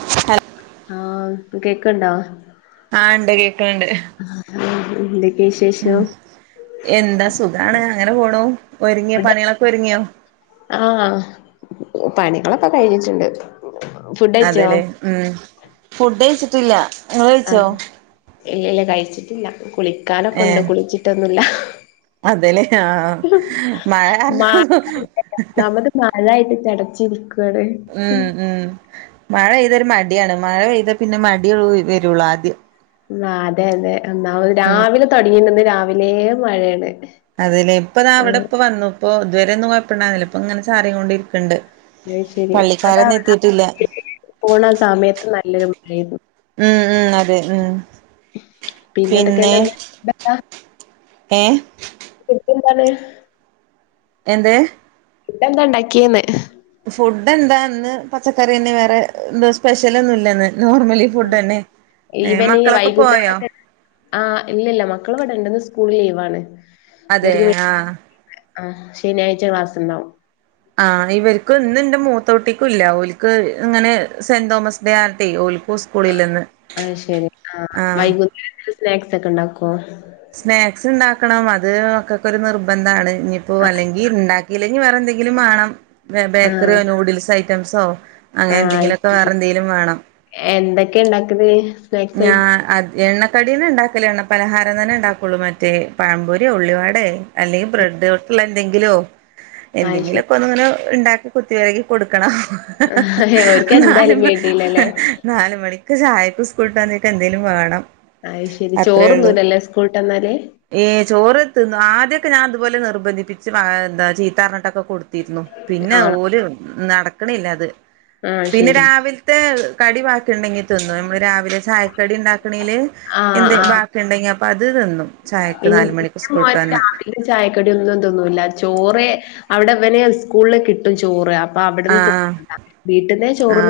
[inaudible] ഹ ആഹ് പ കേക്ക്‌ണ്ടാ. ആഹ ഇണ്ട് കേക്ക്‌ണ്ട്. എന്തക്കെ വിശേഷം? എന്താ സുഖാണ് അങ്ങനെ പോണു. ഒരുങ്ങിയോ? പണികളൊക്കെ ഒരുങ്ങിയോ? ആ പണികളൊക്കെ കഴിഞ്ഞിട്ടുണ്ട്. ഫുഡ് കഴിച്ചോ അതെല്ലേ മ്മ് ഫുണ്ട്‌യ്ച്ചിട്ടില്ല. ആഹ ഇല്ലില്ല കഴിച്ചിട്ടില്ല. കുളിക്കാനൊക്കെ ഉണ്ട്, കുളിച്ചിട്ടൊന്നുല്ല. അതല്ലേ ആഹ, മഴ കാരണം മഴ മ്മ്ഹ്. ഒന്നാമത് മഴായിട്ട് ചടച്ചിരിക. മ്മ് മ്മ് മഴ പെയ്ത ഒരു മടിയാണ്. മഴ പെയ്താൽ പിന്നെ മടി വരുള്ളു ആദ്യം. ന്നാ അതെതെ. എന്നാ ഉം രാവിലെ തുടങ്ങിയിണ്ടന്ന് രാവിലേ മഴേണ്. അതല്ലേ ഇപ്പാ താ അവിടെ ഇപ്പ വന്നു. ഇപ്പൊ ഇതുവരെ ഒന്നുംകൊയപ്പണ്ടാന്നില്ല. ഇപ്പ ഇങ്ങനെ ചാറി കൊണ്ട ഇരിക്കണ്ട്. അത് ശരി അതാ പള്ളിക്കാരന്നും എത്തിട്ടില്ല. പോണ ആ സമയത്ത് നല്ലൊരു മഴേയ്തു. മ്മ് മ്മ് അതെ മ്മ്. പിന്നെ, എന്തൊക്കെയാണ് ഫുഡ് എന്താ ഏ. [unintelligible] എന്തേ ഫുടെന്താ ഇണ്ടാക്കിയന്ന് ഫുഡ് എന്താന്ന് പച്ചക്കറിന്നെ വേറെ എന്തോ സ്പെഷ്യലൊന്നുംല്ലന്ന് നോർമലി ഫുഡ്ന്നെ മക്കളൊക്കെ പോയോ ആഹ് ഇല്ലല്ല മക്കൾ ഇവിടണ്ട് സ്കൂൾ ലീവാണ് അതെ ഇവർക്ക് ആ ആഹ് ശനിയാഴ്ച ക്ലാസ് ഉണ്ടാവും ആഹ് ഇവർക്ക് ഇന്ന് എന്റെ മൂത്തോട്ടിക്കും ഇല്ല. ഓലക്ക് ഇങ്ങനെ സെന്റ് തോമസ് ഡേ ആയിട്ടേ ഓ ആഹ് ആഹ് ശെരി ആഹ് ആ വൈകുന്നേരം സ്നാക്സ് ഒക്കെ ഉണ്ടാക്കുവോ സ്നാക്സ് ഉണ്ടാക്കണം അത് മക്കൾക്കു ഒരു നിർബന്ധമാണ് ഇനിയിപ്പോ ആ അല്ലെങ്കിൽ ഈണ്ടാക്കിയില്ലെങ്കിൽ വേറെ എന്തെങ്കിലും വേണം ബേക്കറിയോ ആ നൂഡിൽസ് ഐറ്റംസോ അങ്ങനെ എന്തെങ്കിലുമൊക്കെ വേറെ എന്തേലും വേണം എന്തൊക്കെയ ഉണ്ടാക്കല് സ്നാക്സ് ഞാൻ ആയിട്ട് അത് എണ്ണ കടീനെ ഉണ്ടാക്കലണ് പലഹാരം തന്നെ ഉണ്ടാക്കുള്ളൂ മറ്റേ പഴമ്പൊര്യോ ഉള്ളിവടെ അല്ലെങ്കിൽ ബ്രെഡ് തൊട്ടുള്ള എന്തെങ്കിലോ അത് ശരി എന്തെങ്കിലുമൊക്കെ ഒന്നിങ്ങനെ ഉണ്ടാക്കി കുത്തി വരകി കൊടുക്കണം ഓര്ക്ക് ഹ ഹ എന്നാലും എന്തായാലും വേണ്ടിയില്ലല്ലേ നാല് മണിക്ക് ചായക് സ്കൂള്ട്ട് വന്നിട്ട് എന്തേലും വേണം അയിശരി അത്രേ ഉള്ളൂ ചോറൊന്നുംല്ലല്ലേ സ്കൂള് ട്ട് വന്നാല് ഏ ചോറ് തിന്ന ആദ്യോക്കെ ഞാനതുപോലെ നിർബന്ദിപ്പിച്ച് ന്താ ചീത്ത പറഞ്ഞട്ട് കൊടു രുന്നു പിന്നെ ആണോ ഓല്നടക്കണില്ല അത് ആ പിന്നെ ശരി രാവിലത്തെ കടി ബാക്കി ഉണ്ടെങ്കി തിന്നും നമ്മള് രാവിലെ ചായക്കടി ഉണ്ടാക്കണേല് ആ എന്ത് ആ ബാക്കി ഉണ്ടെങ്കി അപ്പ അത് തിന്നും ചായക്ക് നാല് മണിക്ക് സ്കൂള് ട്ട് വന്ന് ഇവര്ചായക്കടിയൊന്നും തിന്നൂല. ചോറ് അവിടെവനെ സ്കൂളിൽ കിട്ടും ചോറ് അപ്പൊ ആ അവിടുന്ന് തിന്ന്ന്ന വീട്ടിന്നെ ആ ചോറ്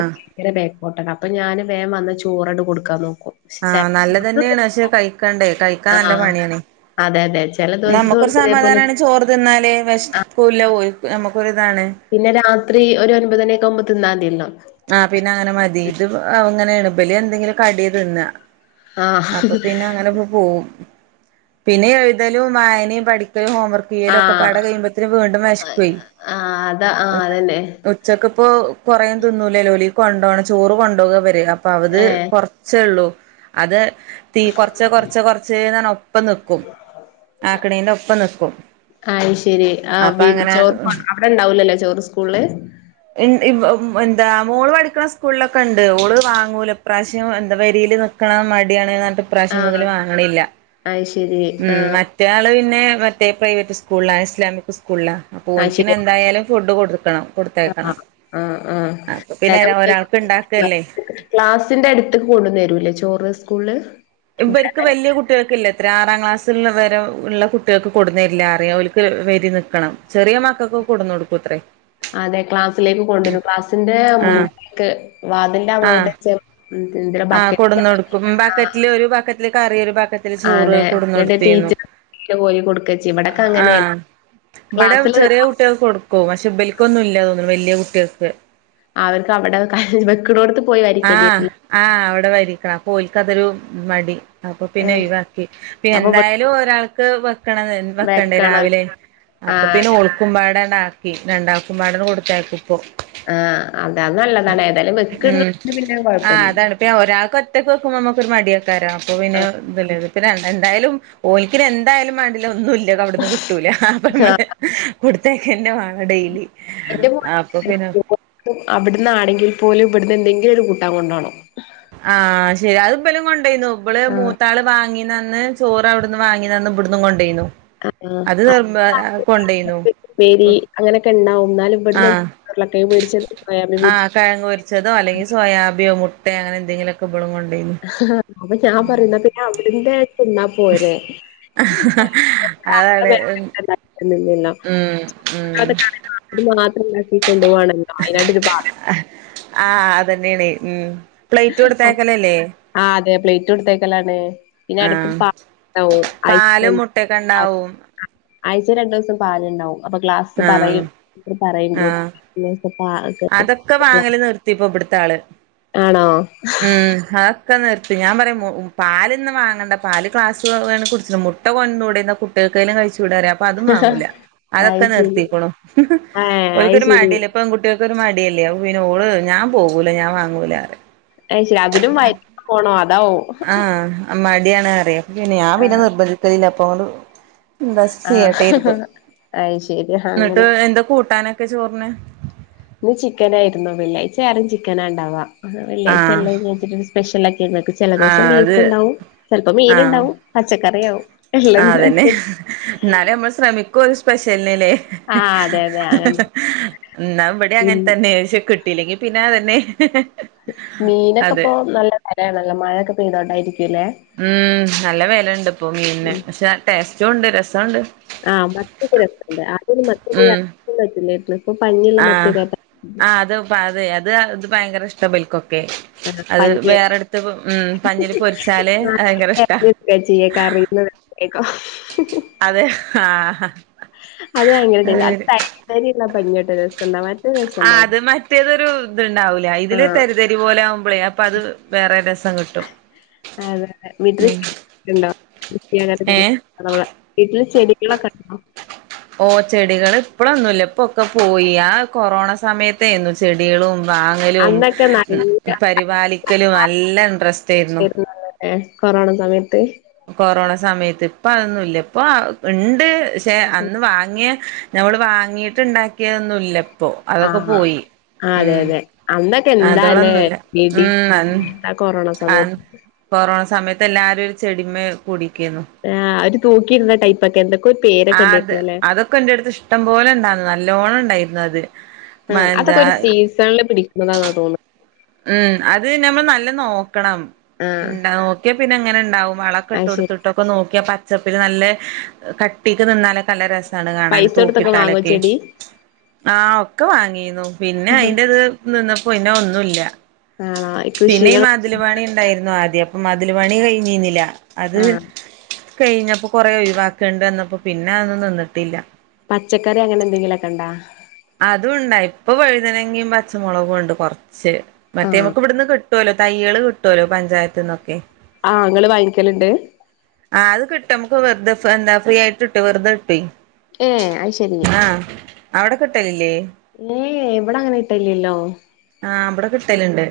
ബേക്കോട്ടാണ് അപ്പൊ ഞാൻ വേം വന്ന് ചോറങ്ങട് കൊടുക്കാൻ നോക്കും പക്ഷെ ചെല ആഹ് നല്ലതന്നെണ് പക്ഷെ കഴിക്കണ്ടേ കൈ ക്കാനല്ല ആഹ് പണിയാണ് അതെ അതെ ചെല ദിവസം നമുക്കൊരു ഓൽക്ക് ഇതേപോലെ സമാധാനണ്‌ ചോറ് തിന്നാല് ആഹ് വിഷപ്പൂല്ല നമ്മക്കൊരിതാണ് പിന്നെ രാത്രി ഒരു ഒൻപത് മണിയൊക്കെ ആവുമ്പോ തിന്നാതിയല്ലോ ആഹ് പിന്നെ അങ്ങനെ മതി ഇത് ഇങ്ങനെ ഇബല് എന്തെങ്കിലും കടി തിന്ന ആഹ് അപ്പൊ പിന്നെ അങ്ങനെ ഇപ്പൊ പോവും പിന്നെ എഴുതലും വായനയും പഠിക്കലും ഹോംവർക്ക് ആഹ് കീയല്ലൊക്കെപാടെ കഴിയുമ്പത്തന് വീണ്ടും വെശക്കുവേ ആഹ് അതാ ആഹ് അതന്നെ. ഉച്ചക്കിപ്പോ കുറേയും തിന്നൂലേല്ലോല് കൊണ്ട്പോണം ചോറ് കൊണ്ട്പോവുക അ അപ്പ അവത് ഏഹ് കൊറച്ചേള്ളൂ അത് തീ കൊറച്ച് കൊറച്ച് കൊറച്ച് ഒപ്പം നിക്കും ആക്കണീന്റെ ഒപ്പം നിക്കും അയ്ശേരി അപ്പൊ ആഹ് അങ്ങനെ ചോറ് അവിടെണ്ടാവൂലല്ലോ ചോറ് സ്കൂളില് എൻ ഇവോ എന്താ മോള് പഠിക്കണ സ്കൂളിലൊക്കെ ഉണ്ട് ഓള് വാങ്ങൂല ഇപ്രാവശ്യം എന്താ പെരിയിൽ നിൽക്കണം മടിയാണ് എന്നഞ്ഞിട്ട് ഇപ്രാവശ്യം മുതൽ ആഹ് വാങ്ങണില്ല അയ് ശരി. ആഹ് മറ്റെ ആൾ പിന്നെ മറ്റേ പ്രൈവറ്റ് സ്കൂളിലാണ് ഇസ്ലാമിക് സ്കൂളിലാണ് അപ്പോൾ അത് ശരി ഓൽക്കിന്നെ എന്തായാലും ഫുഡ് കൊടുക്കണം കൊടുത്തേക്കണം ആഹ് ആഹ് അപ്പൊ പിന്നെ ഒരാൾക്ക് ഉണ്ടാക്കല്ലേ ക്ലാസ്സിന്റെ അടുത്തേക് കൊണ്ടുന്നു തരൂല്ലേ ചോറ് സ്കൂള് ഇവർക്ക് വലിയ കുട്ടികൾക്കില്ല ഇത്ര ആറാം ക്ലാസ്സിൽ വരെ ഉള്ള കുട്ടികൾക്ക് കൊട്ന്നേരില്ല അറിയാം അവരിക്ക് വെരി നി ക്കണം ചെറിയ മക്കൊക്കെ കൊടു ന്നു കൊടുക്കൂ അത്രേ അതെ ക്ലാസ്സിലേക്ക് കൊണ്ടുവരും ക്ലാസ്സിന്റെ ആഹ് മുന്നേക്ക് വാതിന്റെ അങ്ങോട്ട് [unintelligible] ആഹ കൊടന്ന് കൊടുക്കും. ആ ബാക്കറ്റില് ഒരു ബാക്കറ്റില് കറി ഒരു ബാക്കറ്റ് ചോറ് അതെ എന്നിട്ട് കൊടന്നതേനു. ടീച്ചർ കോരി കൊടുക്ക ചെയ്യ ഇവിടൊക്കെ ആഹ അങ്ങനെയാണ് ഇവടെ ക്ലാസ്സില് ചെറിയ കുട്ടികൾക്ക് കൊടുക്കും. പക്ഷെ ഇ ബലിക്കൊന്നും ഇല്ല തോന്നുന്നു വലിയ കുട്ടികൾക്ക്. അവർക്ക് അവിടെ ക വെക്കുണോടത്ത്, ആഹ ആഹ അവിടെ വരിക്കണം. അ പോലിക്കതൊരു മടി. അപ്പൊ ഏ പിന്നെ ഒഴിവാക്കി. അപ്പൊ ഇവിടെ എന്തായാലും ഒരാൾക്ക് വെക്കണ വെക്കണ്ടേ വെക്കണം രാവിലെ. ആ അപ്പൊ പിന്നെ അതെ ഓൾക്കുമ്പാടന്ന ആക്കി. രണ്ടാൾക്കുബാട കൊടുത്തയ്ക്കും ഇപ്പൊ. ആഹ അതാ നല്ലതാണ് ഏതായാലും വെക്ക്‌ ന്ന പിന്നേ കൊഴ ആ അതാണ്പ്പേ ഒരാൾക്ക് ഒറ്റക്ക് വെക്കുമ്പോ നമ്മുക്ക് ഒരു മടിയക്കാര. അപ്പൊ ആ പിന്നെ ഇതല്ലേ പിന്ന രണ്ട എന്തായാലും, ഓലിക്കിന എന്തായാലും വേണ്ടില്ല, ഒന്നും ഇല്ല അവിടന്ന് കിട്ടൂല, അപ്പൊ ആ നമ്മള് [unintelligible] ഡെലി അപ്പൊ പിന്നെ. അവിടന്ന് ആണെങ്കിൽ പോലും ഇവിടുന്ന് എന്തെങ്കിലും ഒരു കൂട്ടാ കൊണ്ടോണം. ആഹ ശെരിയ അത് ഇപ്പലും കൊണ്ടേന്നു. ഇപ്പള് ആഹ് മൂത്താള് വാങ്ങി നന്ന് ചോറ അവിടന്ന് വാങ്ങിന്നന്ന്‌ ഇവ്ടന്ന് കൊണ്ടേന്നു. അത് മ കൊ ഉപേരി അങ്ങനൊക്കെ ഉണ്ടാവും ന്നാലും ഇവിടുന്ന് [unintelligible] രുളകെയങ്ങു പൊരിച്ചത്, [unintelligible] പൊരിച്ചത് കഴങ്ങുപോരിച്ചതോ അല്ലെങ്കിൽ സോയാബിയോ മുട്ട അങ്ങനെ എന്തെങ്കിലൊക്കെ [unintelligible] ആ ന്ന ഞാൻ പറയു ന്ന പിന്നെ അവിട [unintelligible] അതാണ് ഉം [unintelligible] ഉം കൊണ്ടുവാണല്ലോ അയിനട്ടൊരു പ ആഹ അതന്നേണ് ഉം. പ്ലേറ്റ് പാത്രം കൊടുത്തയക്കലല്ലേ? ആഹ് അതെ പ്ലേറ്റ് കൊടുത്തേക്കലാണ് പിന്നെ എടക്ക് [unintelligible] പണ്ടാവും ഐസ് ഒറ്റക്കെ ഉണ്ടാവും ആഴ്ച രണ്ടു ദസം പാല്ണ്ടാവും അപ്പൊ ഗ്ലാസ് ആഹ് ത് പറയഗ്രൂ ആഹ് അതൊക്കെ വാങ്ങല് നിർത്തിപ്പൊ ഇവിടത്തെ ആള് ആണോ? ഉം ഹ ഒക്കെ നിർത്തി ഞാൻ പറയും പാലിന്ന് വാങ്ങണ്ട പാല്ക്ലാസ് വേ കുടിച്ച മുട്ട കൊന്നൂടെന്ന കു കേക്കയിലും കഴിച്ചൂടാറയും അപ്പൊ അതും വാങ്ങൂല അയ് അതൊക്കെ ശരി നിർത്തിക്കേണു ആഹ് അയ് ഒക്കൊരു ശരി മടി പെൺ കുട്ടിൾക്കൊരു മടിയല്ലേ അപ്പോ പിന്നെ ഓള് ഞൻ പോവൂല്ല ഞാൻ വാങ്ങൂല്ലറെയും അ ശരി അതിനലും വയറ്റ് പോണോ അതാവോം ആഹ് മാടിയാണ് അറിയ പിന്നെ ഞാൻ പിന്നെ ആഹ് നിർബന്ധിത്തി ലില്ല പ്പോ എന്താ ആഹ് ചെയീ്യട്ടെ ഇരുന്നു അയ് ശരി എന്നിട്ട് അങ്ങനെ എന്താ കൂട്ടാനൊക്കെ ചോറിന് ഇന്ന് ചിക്കനായിയിരുന്നു വെള്ളാഴ്ച വറും ചിക്കനാണ്ടാവ് വാ വെള്ളാഴ്ച ആഹ് എല്ലിട്ട സ്പെഷൽ ആക്കി ക്ക് ചില ദിവസം ആഹ് അത് ബീഫ് ഉണ്ടാവും ചിലപ്പോ മീന ആഹ് ഉണ്ടാവും പച്ചക്കറീ ആവും ഉള്ളതിനനുസരി എന്നാല നമ്മൾ ശ്രമിക്കും ഒരു സ്പെഷ്യലിനല്ലേ ആഹ് അതെ അതെ അങ്ങനെ [unintelligible] എന്നാ ഇവിടെ ഉം അങ്ങനെ തന്നെ ക്ഷേ കിട്ട് ട്ടല്ലെങ്കിൽ പിന്നെ അതന്നെ [unintelligible] മീനൊക്കെ അതെ ഇപ്പൊ നല്ല വെല നല്ല മഴയൊക്കെ പെയ്തോണ്ടായിരിക്കുംല്ലേ ഉം നല്ല വെലണ്ട് ഇപ്പൊ മീനന് ഉം പക്ഷെ ടേസ്റ്റും ഉണ്ട് രസണ്ട് ആഹ് മത്ത്യോക്കേ രസണ്ട് ആദ്യും [unintelligible] മറ്റൊ ഉം രറ്റില്ലട്ടന്ന് അപ്പൊ പഞ്ഞിയ് ള്ള മത്ത്യല്ലേ പ്പ ആഹ് അതെ അത് അത് ഭയങ്കര ഇഷ്ട ബല്ക്കോ ആഹ് അത് പഞ്ഞി വേറെടുത്ത് ഉം പഞ്ഞില് പൊരിച്ചാല് ഭയങ്കര ഇഷ്ട ചെയക്കെ അറിയുന്നത്ക്കോ അതെ ആഹ് ഹ അത് ഭയങ്കര ടെൻസ അ തയുള്ള പഞ്ഞോട്ട [unintelligible] രസംന്താ മറ്റ ആഹ് അത് മറ്റേതൊരു ഇത്ണ്ടാവൂല ഇതില് ആഹ് തര് തരി പോലെ ആവുമ്പോഴേ അപ്പൊ അത് വേറെ രസം കിട്ട് അതെ! ! [unintelligible] വീട്ടില് ഏ ചെടികളൊക്കെ ഉണ്ടോ? ഓ ചെടികൾ ഇപ്പളൊന്നുല്ല പ്പൊക്കെ പോയി ആ കൊറോണ സമയത്തേയിരുന്നു ചെടികളും വാങ്ങലും അന്നൊക്കെ നല്ല പരിപാലിക്കലും നല്ലാ ഇൻട്രസ്റ്റ് ആരുന്നു ഏ കൊറോണ സമയത്ത്. കൊറോണ സമയത്ത് ഇപ്പൊ അതൊന്നുംല്ല ഇപ്പൊ ഉണ്ട് ശെ അന്ന് വാങ്ങിയ നഞമ്മള് വാങ്ങിയിട്ട്ണ്ടാക്കിയതൊന്നുല്ലപ്പൊ അതൊക്കെ ആഹ് പോയി ആഹ് അതെ ഉം അതെ അന്നൊക്കെ എന്താല്ലേ അതോളൊന്നുംല്ല വെടി ഉം ആ ആ കൊറോണ അന്ന് സമയത്ത് കൊറോണ സമയത്ത് എല്ലാരും ഒരു ചെടിമേ കുടിക്കുന്നു ആഹ് ഒരു തോക്കിയിട്ന്ന ടൈപ്പ ഒക്കെ എന്തൊ ആഹ് അത് അതൊക്കെ എന്റെടുത്ത് ഇഷ്ടം പോലെ ഇണ്ടായിന്ന് നല്ലോണം ഉണ്ടായിരുന്നു അത് മ എന്താ ള്ള് പിടിക്കുന്നതാ തോന്നുന്നേ ഉം അത് ന്നേ മ്മള് നല്ല നോക്കണം ആഹ് ന്താ നോക്കിയാ പിന്നെ എങ്ങനെ ഉണ്ടാവും വളക്കെ ഇട്ട് അത് ശരി കൊടുത്തിട്ട് ക്ക നോക്കിയാ പച്ചപ്പില് നല്ല കട്ടീക്ക് നിന്നാലകരസ ണ് കാണൻ പൈസ കൊടുത്തൊക്കെ വാങ്ങോ തൂക്കിട്ടാലൊക്കെ ചെടി? ആഹ് ഒക്കെ വാങ്ങിന്നു പിന്നെ അതിന്റെത് നിന്നപ്പോ പിന്നെ ഒന്നുല്ല ആഹള ഇ പിന്നെ ഈ മതില പണി ഉണ്ടായിരുന്നു ആദ്യം അപ്പൊ മതില പണി കഴിഞ്ഞിന്നില്ല അത് ആഹ് കഴിഞ്ഞപ്പോ കൊറെ ഒഴിവാക്കണ്ട് എന്നപ്പോ പിന്നെ അയ്നൊന്നും നിന്നിട്ടില്ല പച്ചക്കറി അങ്ങനെ എന്തെങ്കിലുമൊക്കെ ഉണ്ടോ അതുംണ്ടാ ഇപ്പൊ വഴുതനങ്കിയും പച്ചമുളകും ഉണ്ട് കുറച്ച് മറ്റേ ആഹ് നമുക്ക് ഇവിടുന്ന് ക കിട്ടല്ലോ തയ്യള് കിട്ടുല്ലോ പഞ്ചായത്ത് നിന്നൊക്കെ ആഹ് ഇങ്ങള് വാങ്ങിക്കലുണ്ട് ആഹ അത് കിട്ടും നമു വെറുതെ എന്താ ഫ്രീ ആയിട്ട് വെറുതെ കിട്ടു ഏ അത് ശരി ആ അവിടെ കിട്ടലില്ലേ ഏ ഇവിട അങ്ങനെ കിട്ടലില്ലോ ആഹ ഇവിടെ കിട്ടലുണ്ട്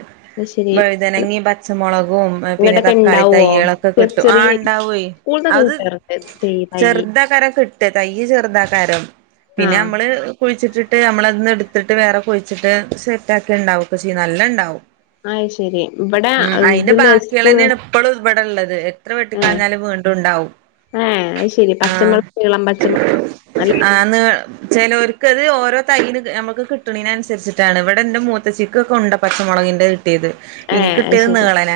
ശരി വഴുതനങ്ങി പച്ചമുളകും പിന്നെ ഇങ്ങട്ടൊക്കെ തക്കാളി ഇണ്ടാവോ തയ്യളൊക്കെ ചെറി കിട്ടും ആ് ചെറിയ ഉണ്ടാവേ സ്കൂൾന്നൊക്കെ അത് കിട്ടാറുണ്ട് തൈ തയ്യ് ചെറുത് കാരം കിട്ടാ തൈ ചെറുത്കാരം പിന്നെ ആഹ് നമ്മള് കുഴിച്ചിട്ടിട്ട് നമ്മളതിന് എടുത്തിട്ട് വേറെ കുഴിച്ചിട്ട് സെറ്റ ആക്കി ഉണ്ടാവ കച്ചി നല്ല ഇണ്ടാവും അ ശെരി ഇവിടെ ഇതിന്ന് സ്കൂൾ ഇപ്പോളും ഇവിടെ ഇള്ളത് എത്ര ഏഹ് വെട്ടിക്കാഞ്ഞാലും വീണ്ടും ഉണ്ടാവും ഏഹ് അത് ശരി പച്ചമുളക് [unintelligible] പച്ചമള ആന്ന് ചേലോര്ക്ക്ത് ഓരോ തരി നമ്മുക്ക് കിട്ടണനീന് അനുസരിച്ചിട്ടാണ് ഇവിടെ ഇന്റെ മൂത്തച്ചികൊകെ ഉണ്ട പച്ചമുളകിന്റെ കിട്ടിയത് ഇൻക് ഏഹ് അത് കിട്ടിയത് ശരി നീളന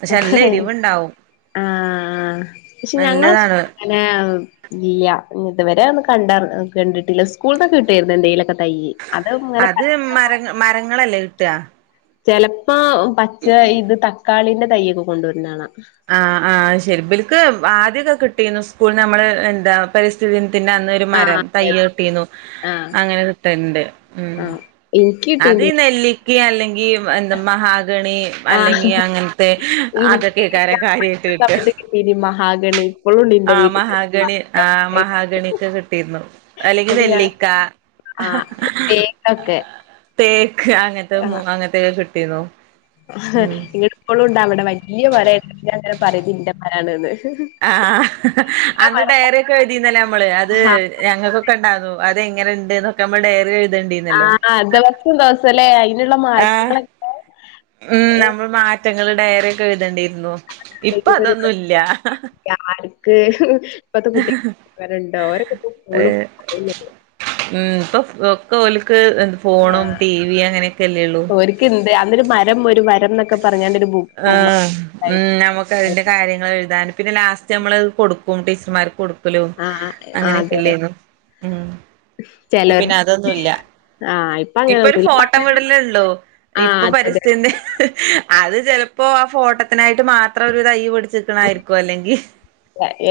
പക്ഷെ നല്ല എരിവ്ണ്ടാവും നല്ലതാണ് ഇല്ല്യ ഇതുവരെ ഒന്ന് കണ്ടാ കണ്ടിട്ടില്ല സ്കൂളന്നൊക്കെ കിട്ടായിരുന്നു എന്തേലൊക്കെ അത് മര മരങ്ങളല്ലേ കിട്ടാ ചെലപ്പോ പച്ച ഇത് തക്കാളിന്റെ തൈയ്യൊക്കെ കൊണ്ടുവരുന്നതാണ് ആഹ് ആഹാ ശെരിബിലക്ക് ആദ്യക്കെ കിട്ടിന്നു സ്കൂൾ നമ്മള് എന്താ പരിസ്ഥിതിത്തിന്റെ അന്ന് ആഹ് മരം അതെ അതെ തയ്യൊട്ടീന്നു ആഹ് അങ്ങനെ കിട്ടല്ണ്ട് ഉം ആഹ് എനിക്ക് അത് കിട്ടീണ്ട് നെല്ലിക്കിം അല്ലെങ്കി എന്താ മഹാഗണി ആഹ് അല്ലെങ്കി അങ്ങനത്തെ അതൊക്കെയ്കാരം കാര്യയിക്കെ കിട്ടാ ഇടി മഹാഗണി ഇപ്പോഴും ഉണ്ട് എന്റെ ആ വീട്ടില് മഹാഗണി ആ മഹാഗണിയൊക്കെ കിട്ടിയിരുന്നു അല്ലെങ്കിൽ നെല്ലിക്ക ആഹാ എപ്പളേങ്കിലൊക്കെ തേക്ക് അങ്ങനത്തെ [unintelligible] അങ്ങത്തേക്കെ കിട്ടീന്നു നിങ്ങിപ്പോളും ഉണ്ട അവിടെ വലിയ മരല്ലങ്ങരം പറയും ന്റെ മരാണ്ന്ന് ആ ഇന്റെ അന്ന് മരം ഡയറി ഒക്കെ എഴുതിയിരുന്നില്ലേ നമ്മള് അത് ആഹ് ഞങ്ങൾകൊക്കെ ഉണ്ടായിരുന്നു അതെങ്ങെനെ ഉണ്ട്ന്നൊക്കെ നമ്മൾ ഡയറി എഴുതേണ്ടിയിരു ആഹ ദിവസം ദിവസം ല്ലേ അയിനുള്ള ആഹ് മാറ്റങ്ങളൊ ഉം നമ്മള് മാറ്റങ്ങൾ ഡയറിയൊക്കെ എഴുതേണ്ടിയിരുന്നു ഇപ്പൊ അതൊന്നും ഇല്ല [unintelligible] ഇപ്പത്തെ കുട്ടി [unintelligible] ണ്ടോ അവരൊക്കെ ഫുൾ [unintelligible] ഉം ഇപ്പൊ ഒക്കെ ഓൽക്ക് ഫോണും ടിവി അങ്ങനെയൊക്കെ അല്ലേ ഉള്ളൂ ണ്ട് അന്ന് ഒരു മരം ഒരു വരം എന്നൊക്കെ പറഞ്ഞാണ്ടൊരു മ് ബുക്കും ഉം നമുക് അതിന്റെ കാര്യങ്ങൾ എഴുതാനും പിന്നെ ലാസ്റ്റ് നമ്മൾ കൊടുക്കും ടീച്ചർമാർക്ക് കൊടുക്കും ആഹ് [unintelligible] അതെ അങ്ങനെയൊക്കെല്ലായ്നോ ഉം ഇപ്പൊ ചെലർ പിന്നെ അതൊന്നുമല്ല ആഹ് ഇപ്പ ഇപ്പൊ ഒരു അങ്ങനൊന്നുല്ല ഇപ്പ ഫോട്ടം വിടലേള്ളൂ ആഹ് ഇപ്പൊ അതെ അതെ പരിസ്ഥ്യ അത് ചെലപ്പോ ആ ഫോട്ടോത്തിനായിട്ട് മാത്രം ഒരു തൈ പിടിച്ചു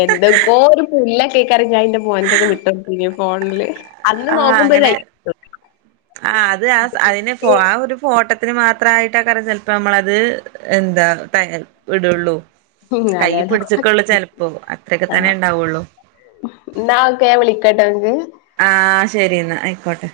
എന്തൊക്കോ ഒരു ല്ല കേൾക്കാർ ഞാഇന്റെ മോൻകെഞ്ഞെ വിട്ടോട്തീന്നു ഫോണില് അന്ന് നോക്കുമ്പോല്ലായി ആ അത് ആ അതിനെ പോ ആ ഒരു ഫോട്ടത്തിന് മാത്രായിട്ടാകാരം ചെൽപ്പ നമ്മളത് എന്താ ത വിടുള്ളൂ അതെ കയ്യി പിടിച്ച്ക്കുള്ളൂ ചെലപ്പോ അത്രയൊക്കെ തന്നെ ഉണ്ടാവൊള്ളൂ. ഇന്നാ ഓക്കെ വിളിക്കട്ടോ ഇങ്ങ്ക്ക് ആ ശെരി ഇന്നാ അയിക്കോട്ടെ